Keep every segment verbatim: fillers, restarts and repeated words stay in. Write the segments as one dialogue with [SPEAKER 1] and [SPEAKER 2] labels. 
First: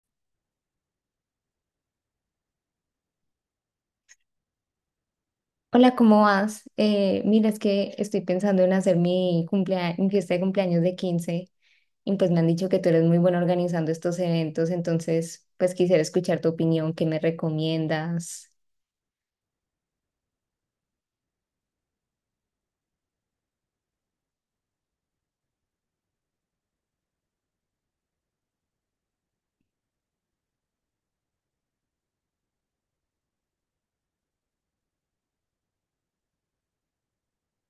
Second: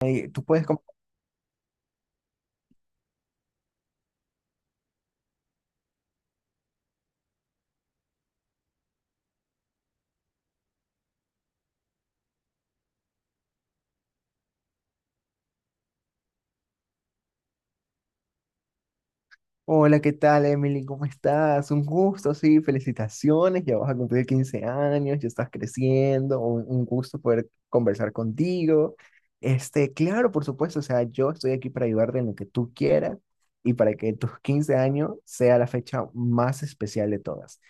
[SPEAKER 1] Ahí, tú puedes como,
[SPEAKER 2] Hola, ¿cómo vas? Eh, mira, es que estoy pensando en hacer mi cumplea- mi fiesta de cumpleaños de quince, y pues me han dicho que tú eres muy buena organizando estos eventos, entonces pues quisiera escuchar tu opinión. ¿Qué me recomiendas?
[SPEAKER 1] hola, ¿qué tal, Emily? ¿Cómo estás? Un gusto, sí, felicitaciones, ya vas a cumplir quince años, ya estás creciendo, un, un gusto poder conversar contigo. Este, claro, por supuesto, o sea, yo estoy aquí para ayudarte en lo que tú quieras y para que tus quince años sea la fecha más especial de todas.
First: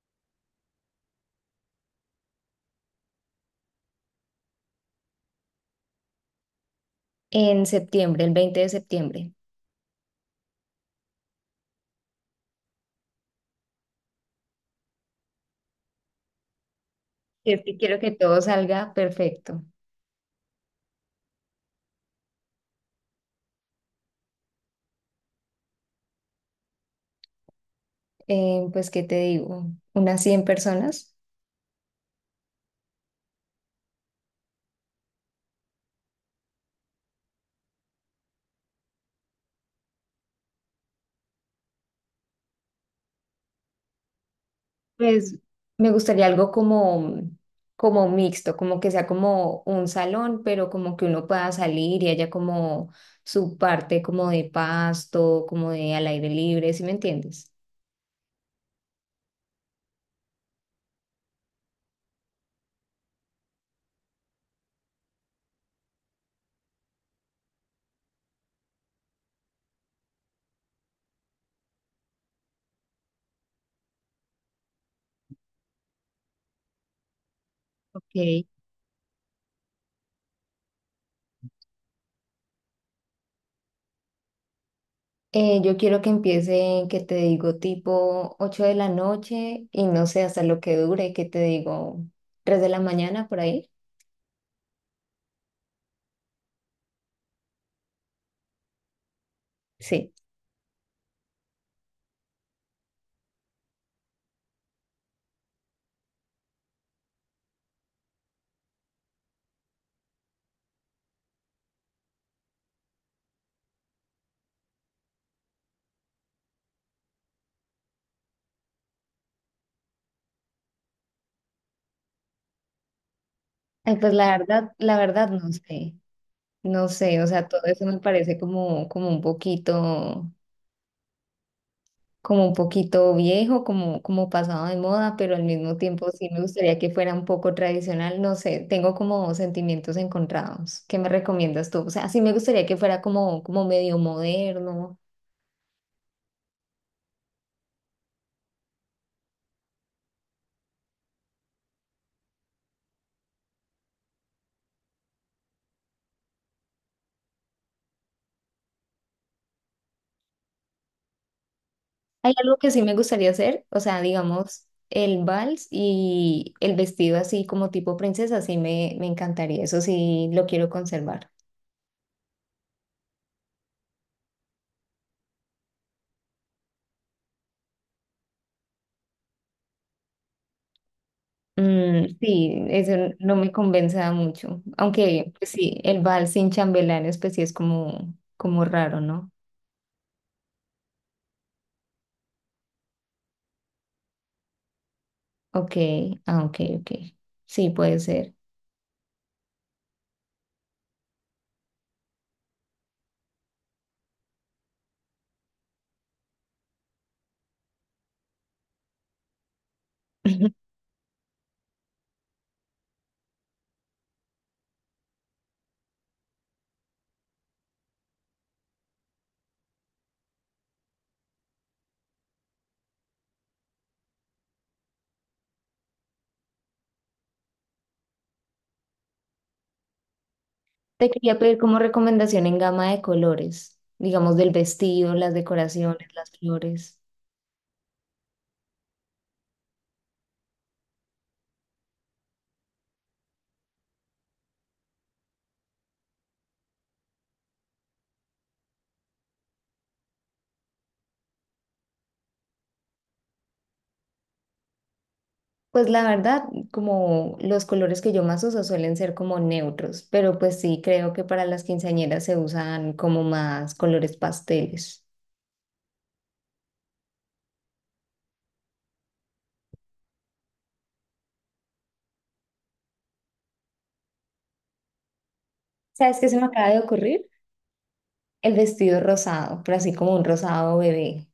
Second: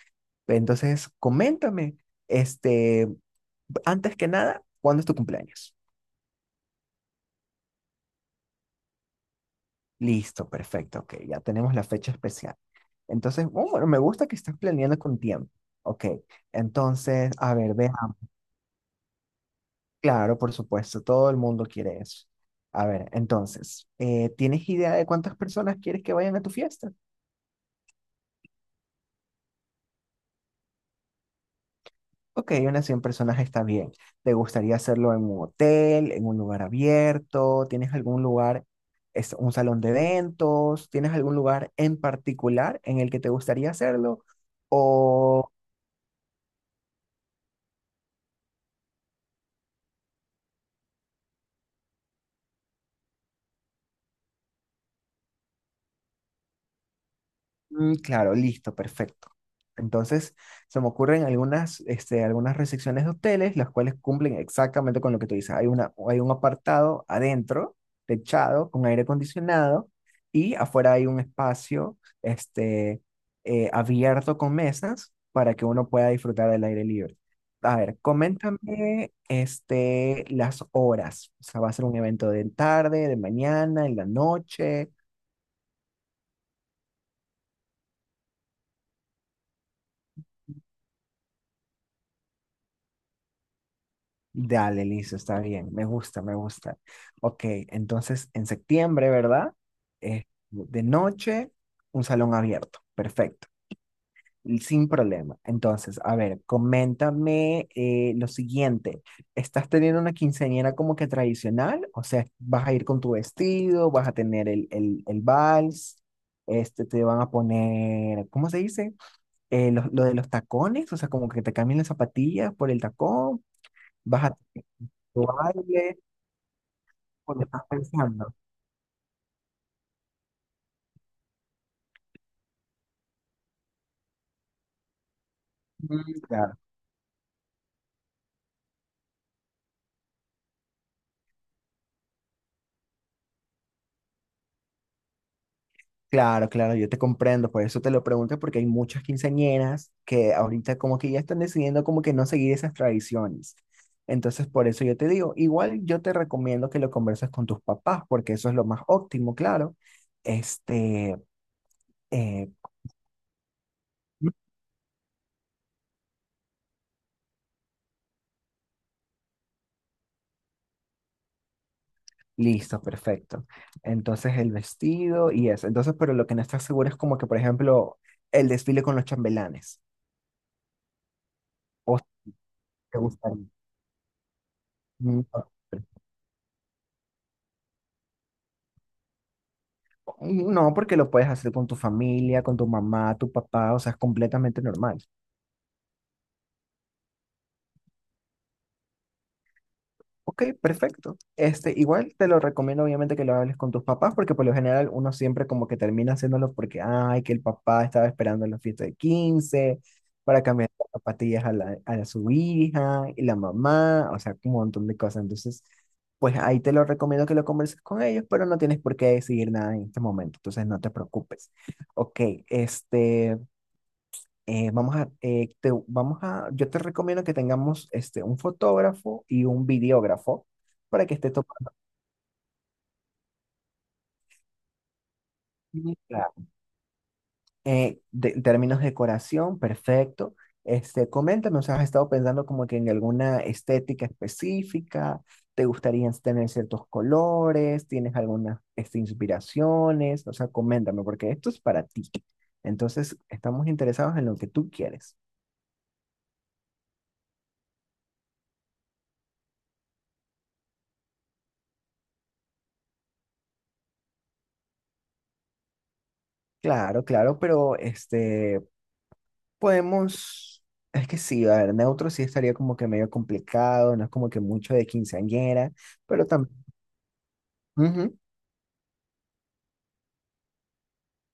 [SPEAKER 1] Entonces, coméntame, este, antes que nada, ¿cuándo es tu cumpleaños?
[SPEAKER 2] En septiembre, ¿el veinte de septiembre?
[SPEAKER 1] Listo, perfecto, ok, ya tenemos la fecha especial. Entonces, oh, bueno, me gusta que estás planeando con tiempo. Ok, entonces,
[SPEAKER 2] Si
[SPEAKER 1] a
[SPEAKER 2] es
[SPEAKER 1] ver,
[SPEAKER 2] que quiero que
[SPEAKER 1] veamos.
[SPEAKER 2] todo salga perfecto.
[SPEAKER 1] Claro, por supuesto, todo el mundo quiere eso. A ver, entonces, eh, ¿tienes idea de cuántas personas quieres que vayan a tu fiesta?
[SPEAKER 2] Eh, pues, ¿qué te digo? ¿Unas cien personas?
[SPEAKER 1] Ok, unas cien personas está bien. ¿Te gustaría hacerlo en un hotel, en un lugar abierto? ¿Tienes algún lugar, es un salón de eventos? ¿Tienes algún lugar en particular en el que te gustaría hacerlo? Mm.
[SPEAKER 2] Pues
[SPEAKER 1] ¿O
[SPEAKER 2] me gustaría algo como, como mixto, como que sea como un salón, pero como que uno pueda salir y haya como su parte como de pasto, como de al aire libre, ¿sí me entiendes?
[SPEAKER 1] mm, claro, listo, perfecto. Entonces, se me ocurren algunas, este, algunas recepciones de hoteles, las cuales cumplen exactamente con lo que tú dices. Hay una, hay un apartado adentro, techado, con aire acondicionado, y afuera hay un espacio, este, eh, abierto con mesas para que uno pueda disfrutar del aire libre. A ver,
[SPEAKER 2] Ok.
[SPEAKER 1] coméntame, este, las horas. O sea, va a ser un evento de tarde, de mañana, en la noche.
[SPEAKER 2] Eh, yo quiero que empiece, que te digo, tipo ocho de la noche, y no sé hasta lo que dure, que te digo, tres de la mañana por ahí.
[SPEAKER 1] Dale, listo, está bien, me gusta, me gusta. Ok, entonces en septiembre, ¿verdad?
[SPEAKER 2] Sí.
[SPEAKER 1] Eh, de noche, un salón abierto, perfecto, y sin problema. Entonces, a ver, coméntame eh, lo siguiente, ¿estás teniendo una quinceañera como que tradicional? O sea, ¿vas a ir con tu vestido, vas a tener el, el, el vals? Este, te van a poner, ¿cómo se dice? Eh, lo, lo de los tacones, o sea, como que te cambien las zapatillas por el tacón,
[SPEAKER 2] Ay, pues
[SPEAKER 1] vas a
[SPEAKER 2] la verdad, la
[SPEAKER 1] tu
[SPEAKER 2] verdad no sé,
[SPEAKER 1] baile.
[SPEAKER 2] no sé, o
[SPEAKER 1] Cuando
[SPEAKER 2] sea, todo
[SPEAKER 1] estás
[SPEAKER 2] eso me
[SPEAKER 1] pensando.
[SPEAKER 2] parece como, como un poquito, como un poquito viejo, como, como pasado de moda, pero al mismo tiempo
[SPEAKER 1] Mm,
[SPEAKER 2] sí me
[SPEAKER 1] Claro,
[SPEAKER 2] gustaría que fuera un poco tradicional. No sé, tengo como sentimientos encontrados. ¿Qué me recomiendas tú? O sea, sí me gustaría que fuera como, como medio moderno.
[SPEAKER 1] claro, claro, yo te comprendo, por eso te lo pregunto, porque hay muchas quinceañeras que ahorita como que ya están decidiendo como que no seguir esas tradiciones. Entonces, por eso yo te digo, igual yo te recomiendo que lo converses con tus papás, porque eso es lo más óptimo, claro. Este,
[SPEAKER 2] Hay
[SPEAKER 1] eh,
[SPEAKER 2] algo que sí me gustaría hacer, o sea, digamos, el vals y el vestido así como tipo princesa, sí me, me encantaría. Eso sí lo quiero conservar.
[SPEAKER 1] listo, perfecto. Entonces, el vestido y eso. Entonces, pero lo que no estás seguro es como que, por ejemplo, el desfile con los chambelanes. ¿O
[SPEAKER 2] Mm, sí, eso
[SPEAKER 1] te
[SPEAKER 2] no
[SPEAKER 1] gustaría?
[SPEAKER 2] me convenza mucho.
[SPEAKER 1] Mm,
[SPEAKER 2] Aunque pues sí, el vals sin chambelanes, pues sí es como, como raro, ¿no?
[SPEAKER 1] no, porque lo puedes hacer con tu familia, con tu mamá, tu papá, o sea, es completamente normal.
[SPEAKER 2] Ok, ah, ok, ok. Sí, puede ser.
[SPEAKER 1] Ok, perfecto. Este, igual te lo recomiendo obviamente que lo hables con tus papás, porque por lo general uno siempre como que termina haciéndolo porque, ay, que el papá estaba esperando la fiesta de quince para cambiar las zapatillas a, la, a su hija y la mamá, o sea, un montón de cosas. Entonces, pues ahí te lo recomiendo que lo converses con ellos, pero no tienes por qué decidir nada en este momento, entonces no te preocupes. Ok, este... eh, vamos a, eh, te- vamos a, yo te recomiendo que tengamos este, un fotógrafo y un videógrafo para
[SPEAKER 2] Te
[SPEAKER 1] que esté
[SPEAKER 2] quería pedir
[SPEAKER 1] tomando.
[SPEAKER 2] como recomendación en gama de colores, digamos del vestido, las
[SPEAKER 1] Sí,
[SPEAKER 2] decoraciones, las
[SPEAKER 1] claro.
[SPEAKER 2] flores.
[SPEAKER 1] Eh, de- en términos de decoración, perfecto. Este, coméntame, o sea, ¿has estado pensando como que en alguna estética específica? ¿Te gustaría tener ciertos colores? ¿Tienes algunas este, inspiraciones? O sea, coméntame, porque esto es para ti. Entonces, estamos interesados en lo que tú quieres.
[SPEAKER 2] Pues la verdad, como los colores que yo más uso suelen ser como neutros, pero pues sí, creo que para las quinceañeras se usan como más colores pasteles.
[SPEAKER 1] Claro, claro, pero este, podemos, es que sí, a ver, neutro sí estaría como que medio complicado, no es como que mucho de quinceañera,
[SPEAKER 2] ¿Sabes
[SPEAKER 1] pero
[SPEAKER 2] qué se me
[SPEAKER 1] también,
[SPEAKER 2] acaba de ocurrir? El vestido rosado, pero así como un rosado bebé.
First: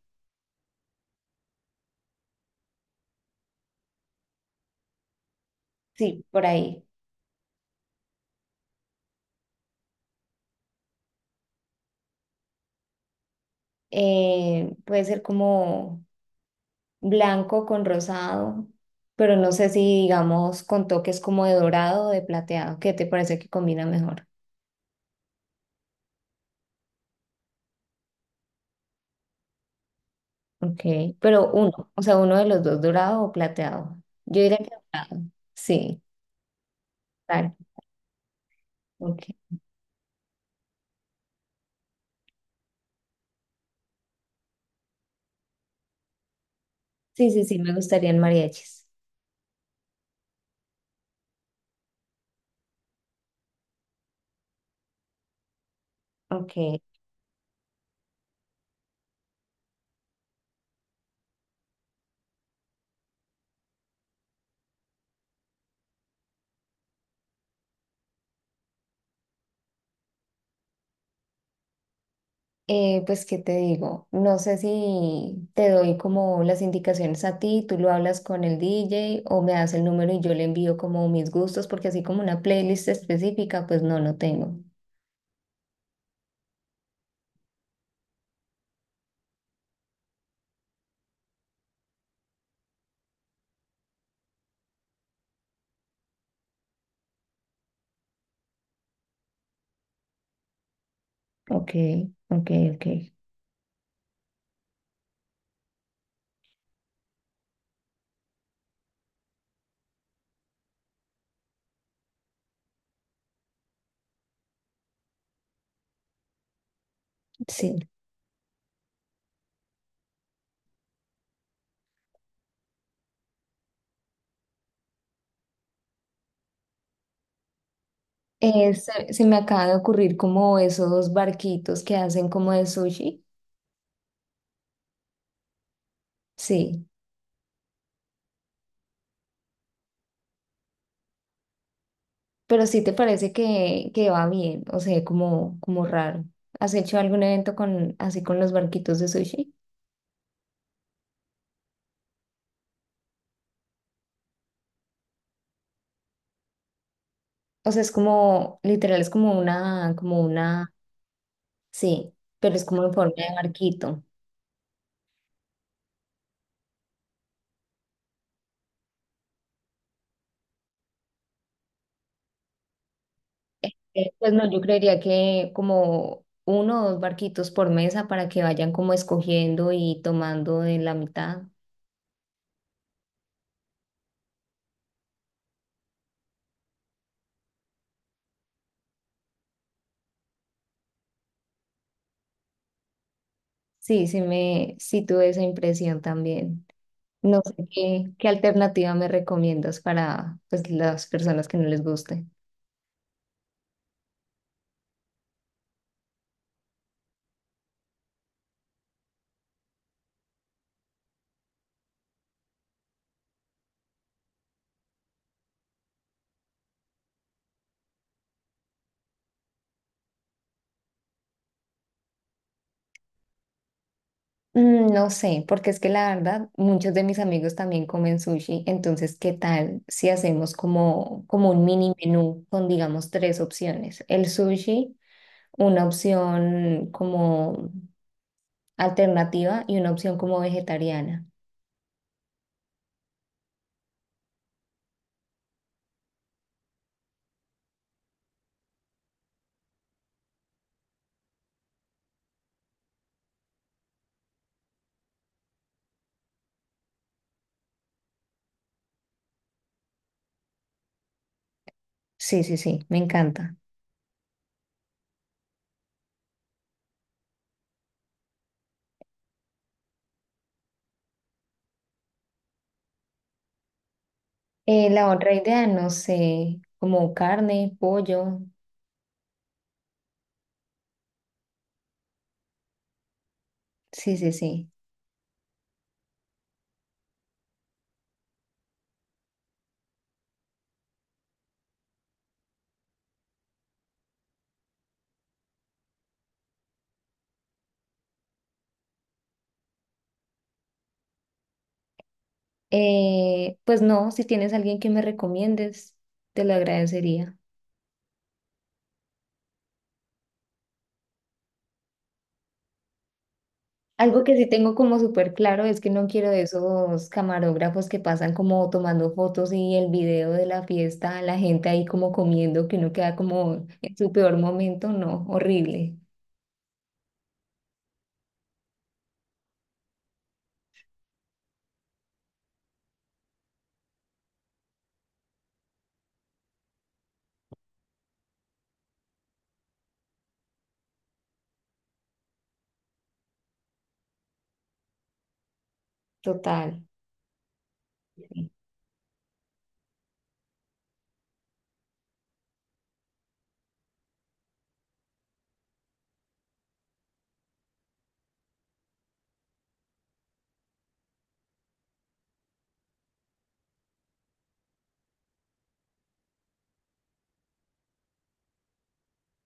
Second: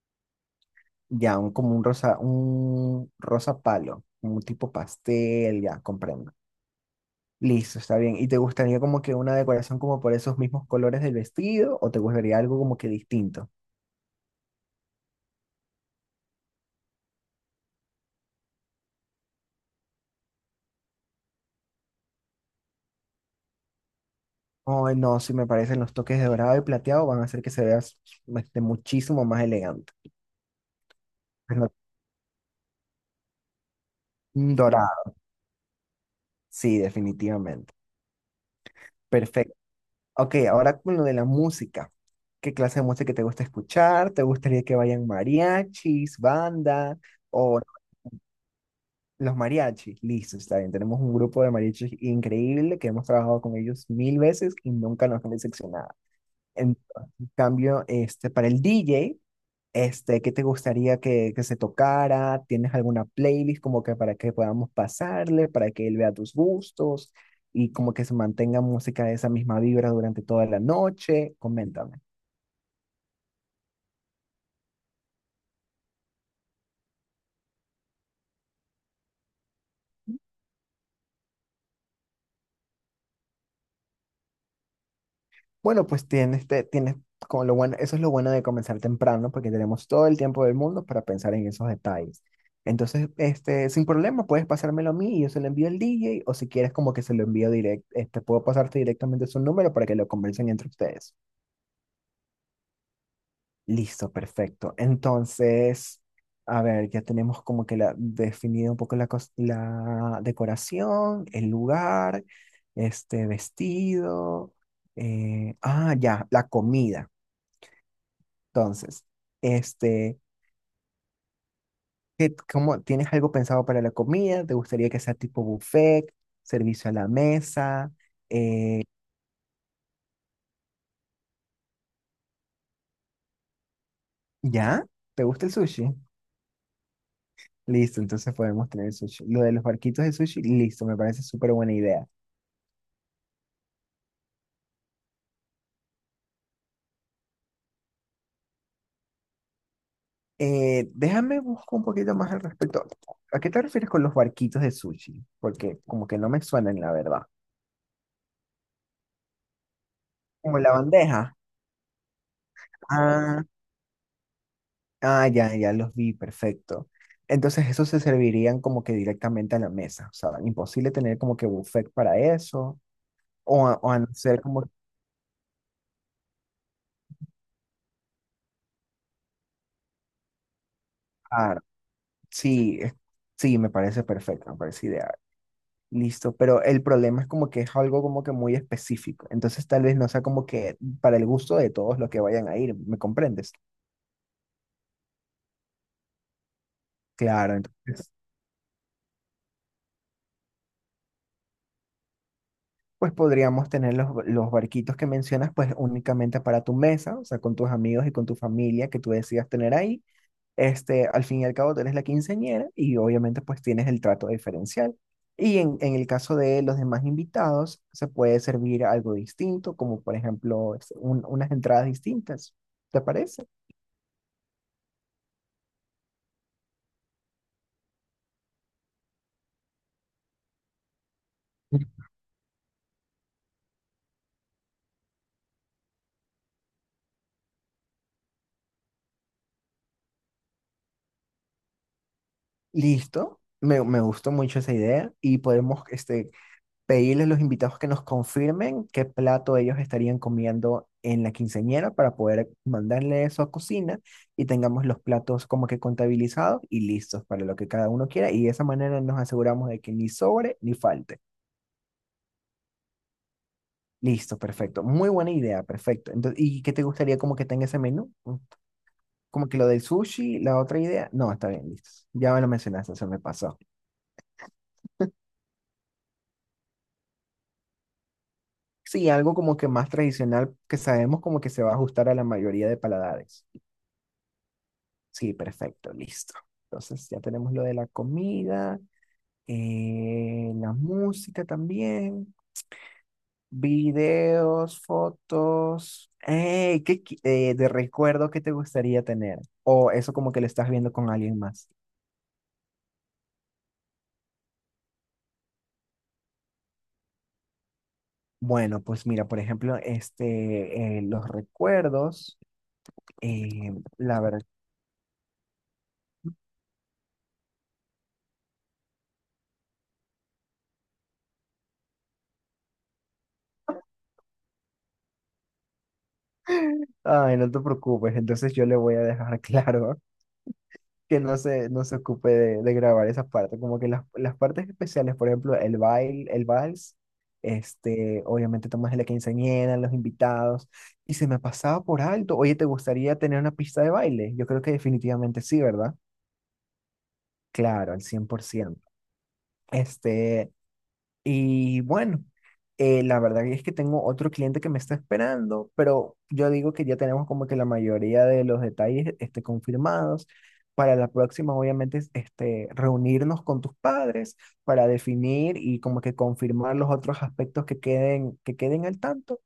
[SPEAKER 1] ya, un, como un rosa, un rosa palo, un tipo pastel, ya,
[SPEAKER 2] Sí,
[SPEAKER 1] comprendo.
[SPEAKER 2] por ahí.
[SPEAKER 1] Listo, está bien. ¿Y te gustaría como que una decoración como por esos mismos colores del vestido o te gustaría algo como que distinto?
[SPEAKER 2] Eh, puede ser como blanco con rosado, pero no sé si digamos con toques como de dorado o de plateado. ¿Qué te parece que combina mejor?
[SPEAKER 1] Ay, no, si me parecen los toques de dorado y plateado van a hacer que se vea s- este, muchísimo más elegante.
[SPEAKER 2] Ok, pero
[SPEAKER 1] Pero,
[SPEAKER 2] uno, o sea, uno de los dos, ¿dorado o plateado? Yo
[SPEAKER 1] mm,
[SPEAKER 2] diría que
[SPEAKER 1] dorado,
[SPEAKER 2] dorado. Sí,
[SPEAKER 1] sí,
[SPEAKER 2] claro.
[SPEAKER 1] definitivamente.
[SPEAKER 2] Ok.
[SPEAKER 1] Perfecto. Ok, ahora con lo de la música. ¿Qué clase de música te gusta escuchar? ¿Te gustaría que vayan mariachis, banda
[SPEAKER 2] Sí, sí, sí,
[SPEAKER 1] o
[SPEAKER 2] me gustarían mariachis.
[SPEAKER 1] los mariachis? Listo, está bien. Tenemos un grupo de mariachis increíble que hemos trabajado con ellos mil veces y nunca nos han decepcionado. En
[SPEAKER 2] Ok.
[SPEAKER 1] cambio, este, para el D J, este, ¿qué te gustaría que, que se tocara? ¿Tienes alguna playlist como que para que podamos pasarle, para que él vea tus gustos y como que se mantenga música de esa misma vibra durante toda la noche? Coméntame.
[SPEAKER 2] Eh, pues, ¿qué te digo? No sé si te doy como las indicaciones a ti, tú lo hablas con el D J, o me das el número y yo le envío como mis gustos, porque así como una playlist específica, pues no, no tengo.
[SPEAKER 1] Bueno, pues tienes, te- tienes como lo bueno, eso es lo bueno de comenzar temprano, porque tenemos todo el tiempo del mundo para pensar en esos detalles. Entonces, este, sin problema, puedes pasármelo a mí y yo se lo envío al D J o si quieres como que se lo envío directo, este, puedo pasarte directamente su número para que lo conversen entre ustedes.
[SPEAKER 2] Ok, ok, ok.
[SPEAKER 1] Listo, perfecto. Entonces, a ver, ya tenemos como que la, definido un poco la, cos- la decoración, el lugar, este, vestido. eh, ah, ya, la comida.
[SPEAKER 2] Sí.
[SPEAKER 1] Entonces, este, ¿qué- cómo, ¿tienes algo pensado para la comida? ¿Te gustaría que sea tipo buffet, servicio a la mesa?
[SPEAKER 2] Eh,
[SPEAKER 1] Eh,
[SPEAKER 2] se, se me acaba de ocurrir como esos barquitos que hacen como de sushi.
[SPEAKER 1] ¿ya? ¿Te gusta el sushi?
[SPEAKER 2] Sí,
[SPEAKER 1] Listo, entonces podemos tener sushi. Lo de los barquitos de sushi, listo, me parece súper buena idea.
[SPEAKER 2] pero sí te parece que, que va bien, o sea, como, como raro. ¿Has hecho algún evento con, así con los barquitos de sushi?
[SPEAKER 1] Eh, déjame buscar un poquito más al respecto. ¿A qué te refieres con los barquitos de sushi? Porque como que no me suenan, la verdad.
[SPEAKER 2] O sea, es como, literal, es como una, como
[SPEAKER 1] Como
[SPEAKER 2] una,
[SPEAKER 1] la bandeja.
[SPEAKER 2] sí, pero es como en forma de
[SPEAKER 1] Ah.
[SPEAKER 2] barquito.
[SPEAKER 1] Ah, ya, ya los vi, perfecto. Entonces, esos se servirían como que directamente a la mesa. O sea, imposible tener como que buffet para eso. O, a- o
[SPEAKER 2] Este, pues
[SPEAKER 1] hacer
[SPEAKER 2] no, yo
[SPEAKER 1] como.
[SPEAKER 2] creería que como uno o dos barquitos por mesa para que vayan como escogiendo y tomando de la mitad.
[SPEAKER 1] Ah, sí, es- sí, me parece perfecto, me parece ideal. Listo, pero el problema es como que es algo como que muy específico. Entonces, tal vez no sea como que para el gusto de todos los que vayan a ir, ¿me comprendes?
[SPEAKER 2] Sí, sí me, sí tuve esa impresión también. No
[SPEAKER 1] Claro,
[SPEAKER 2] sé qué,
[SPEAKER 1] entonces,
[SPEAKER 2] qué alternativa me recomiendas para pues las personas que no les guste.
[SPEAKER 1] pues podríamos tener los, los barquitos que mencionas, pues únicamente para tu mesa, o sea, con tus amigos y con tu familia que tú decidas tener ahí. Este, al fin y al cabo, tú eres la quinceañera y obviamente pues tienes el trato diferencial. Y en, en el caso de los demás invitados, se puede servir algo distinto, como por ejemplo este, un- unas entradas distintas. ¿Te parece?
[SPEAKER 2] Mm, no sé, porque es que la verdad, muchos de mis amigos también comen sushi, entonces, ¿qué tal si hacemos como, como un mini menú con, digamos, tres opciones? El sushi, una opción como alternativa y una opción como vegetariana.
[SPEAKER 1] Listo, me, me gustó mucho esa idea y podemos este, pedirles a los invitados que nos confirmen qué plato ellos estarían comiendo en la quinceañera para poder mandarle eso a cocina y tengamos los platos como que contabilizados y listos para lo que cada uno quiera y de esa manera nos aseguramos de que ni sobre ni falte.
[SPEAKER 2] Sí, sí, sí, me encanta.
[SPEAKER 1] Listo, perfecto. Muy buena idea, perfecto. Entonces, ¿y qué te gustaría como que tenga ese menú? Mm, como que lo del sushi, la otra idea. No, está bien, listo. Ya me lo mencionaste, se me pasó.
[SPEAKER 2] Eh, la otra idea, no sé, como carne, pollo.
[SPEAKER 1] Sí, algo como que más tradicional que sabemos como que se va a ajustar a la mayoría de paladares.
[SPEAKER 2] Sí, sí, sí.
[SPEAKER 1] Sí, perfecto, listo. Entonces ya tenemos lo de la comida, eh, la música también, videos, fotos. Ey, ¿qué qui- eh, de recuerdo que te gustaría tener? O eso como que lo estás viendo con alguien más.
[SPEAKER 2] Eh, pues no, si tienes alguien que me recomiendes, te lo agradecería.
[SPEAKER 1] Bueno, pues mira, por ejemplo, este, eh, los recuerdos, eh, la
[SPEAKER 2] Algo que
[SPEAKER 1] verdad,
[SPEAKER 2] sí tengo como súper claro es que no quiero de esos camarógrafos que pasan como tomando fotos y el video de la fiesta, la gente ahí como comiendo, que uno queda como en su peor momento. No, horrible,
[SPEAKER 1] ay, no te preocupes, entonces yo le voy a dejar claro que no se, no se ocupe de, de grabar esa parte. Como que las, las partes especiales, por ejemplo, el baile, el vals, este, obviamente tomas la quinceañera, los invitados, y se me pasaba por alto. Oye, ¿te gustaría tener una pista de baile? Yo creo que definitivamente sí, ¿verdad?
[SPEAKER 2] total.
[SPEAKER 1] Claro, al cien por
[SPEAKER 2] Sí.
[SPEAKER 1] ciento. Este, y bueno, eh, la verdad es que tengo otro cliente que me está esperando, pero yo digo que ya tenemos como que la mayoría de los detalles este, confirmados. Para la próxima, obviamente, es, este, reunirnos con tus padres para definir y como que confirmar los otros aspectos que queden, que queden al tanto.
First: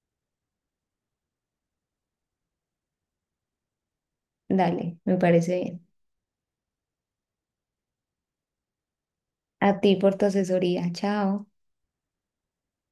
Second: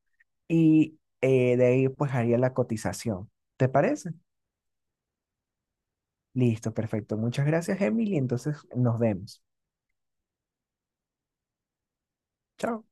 [SPEAKER 1] Y eh, de ahí pues haría la cotización. ¿Te parece?
[SPEAKER 2] Dale, me parece bien.
[SPEAKER 1] Listo, perfecto. Muchas gracias, Emily. Entonces nos vemos.
[SPEAKER 2] A ti por tu asesoría, chao.
[SPEAKER 1] Chao.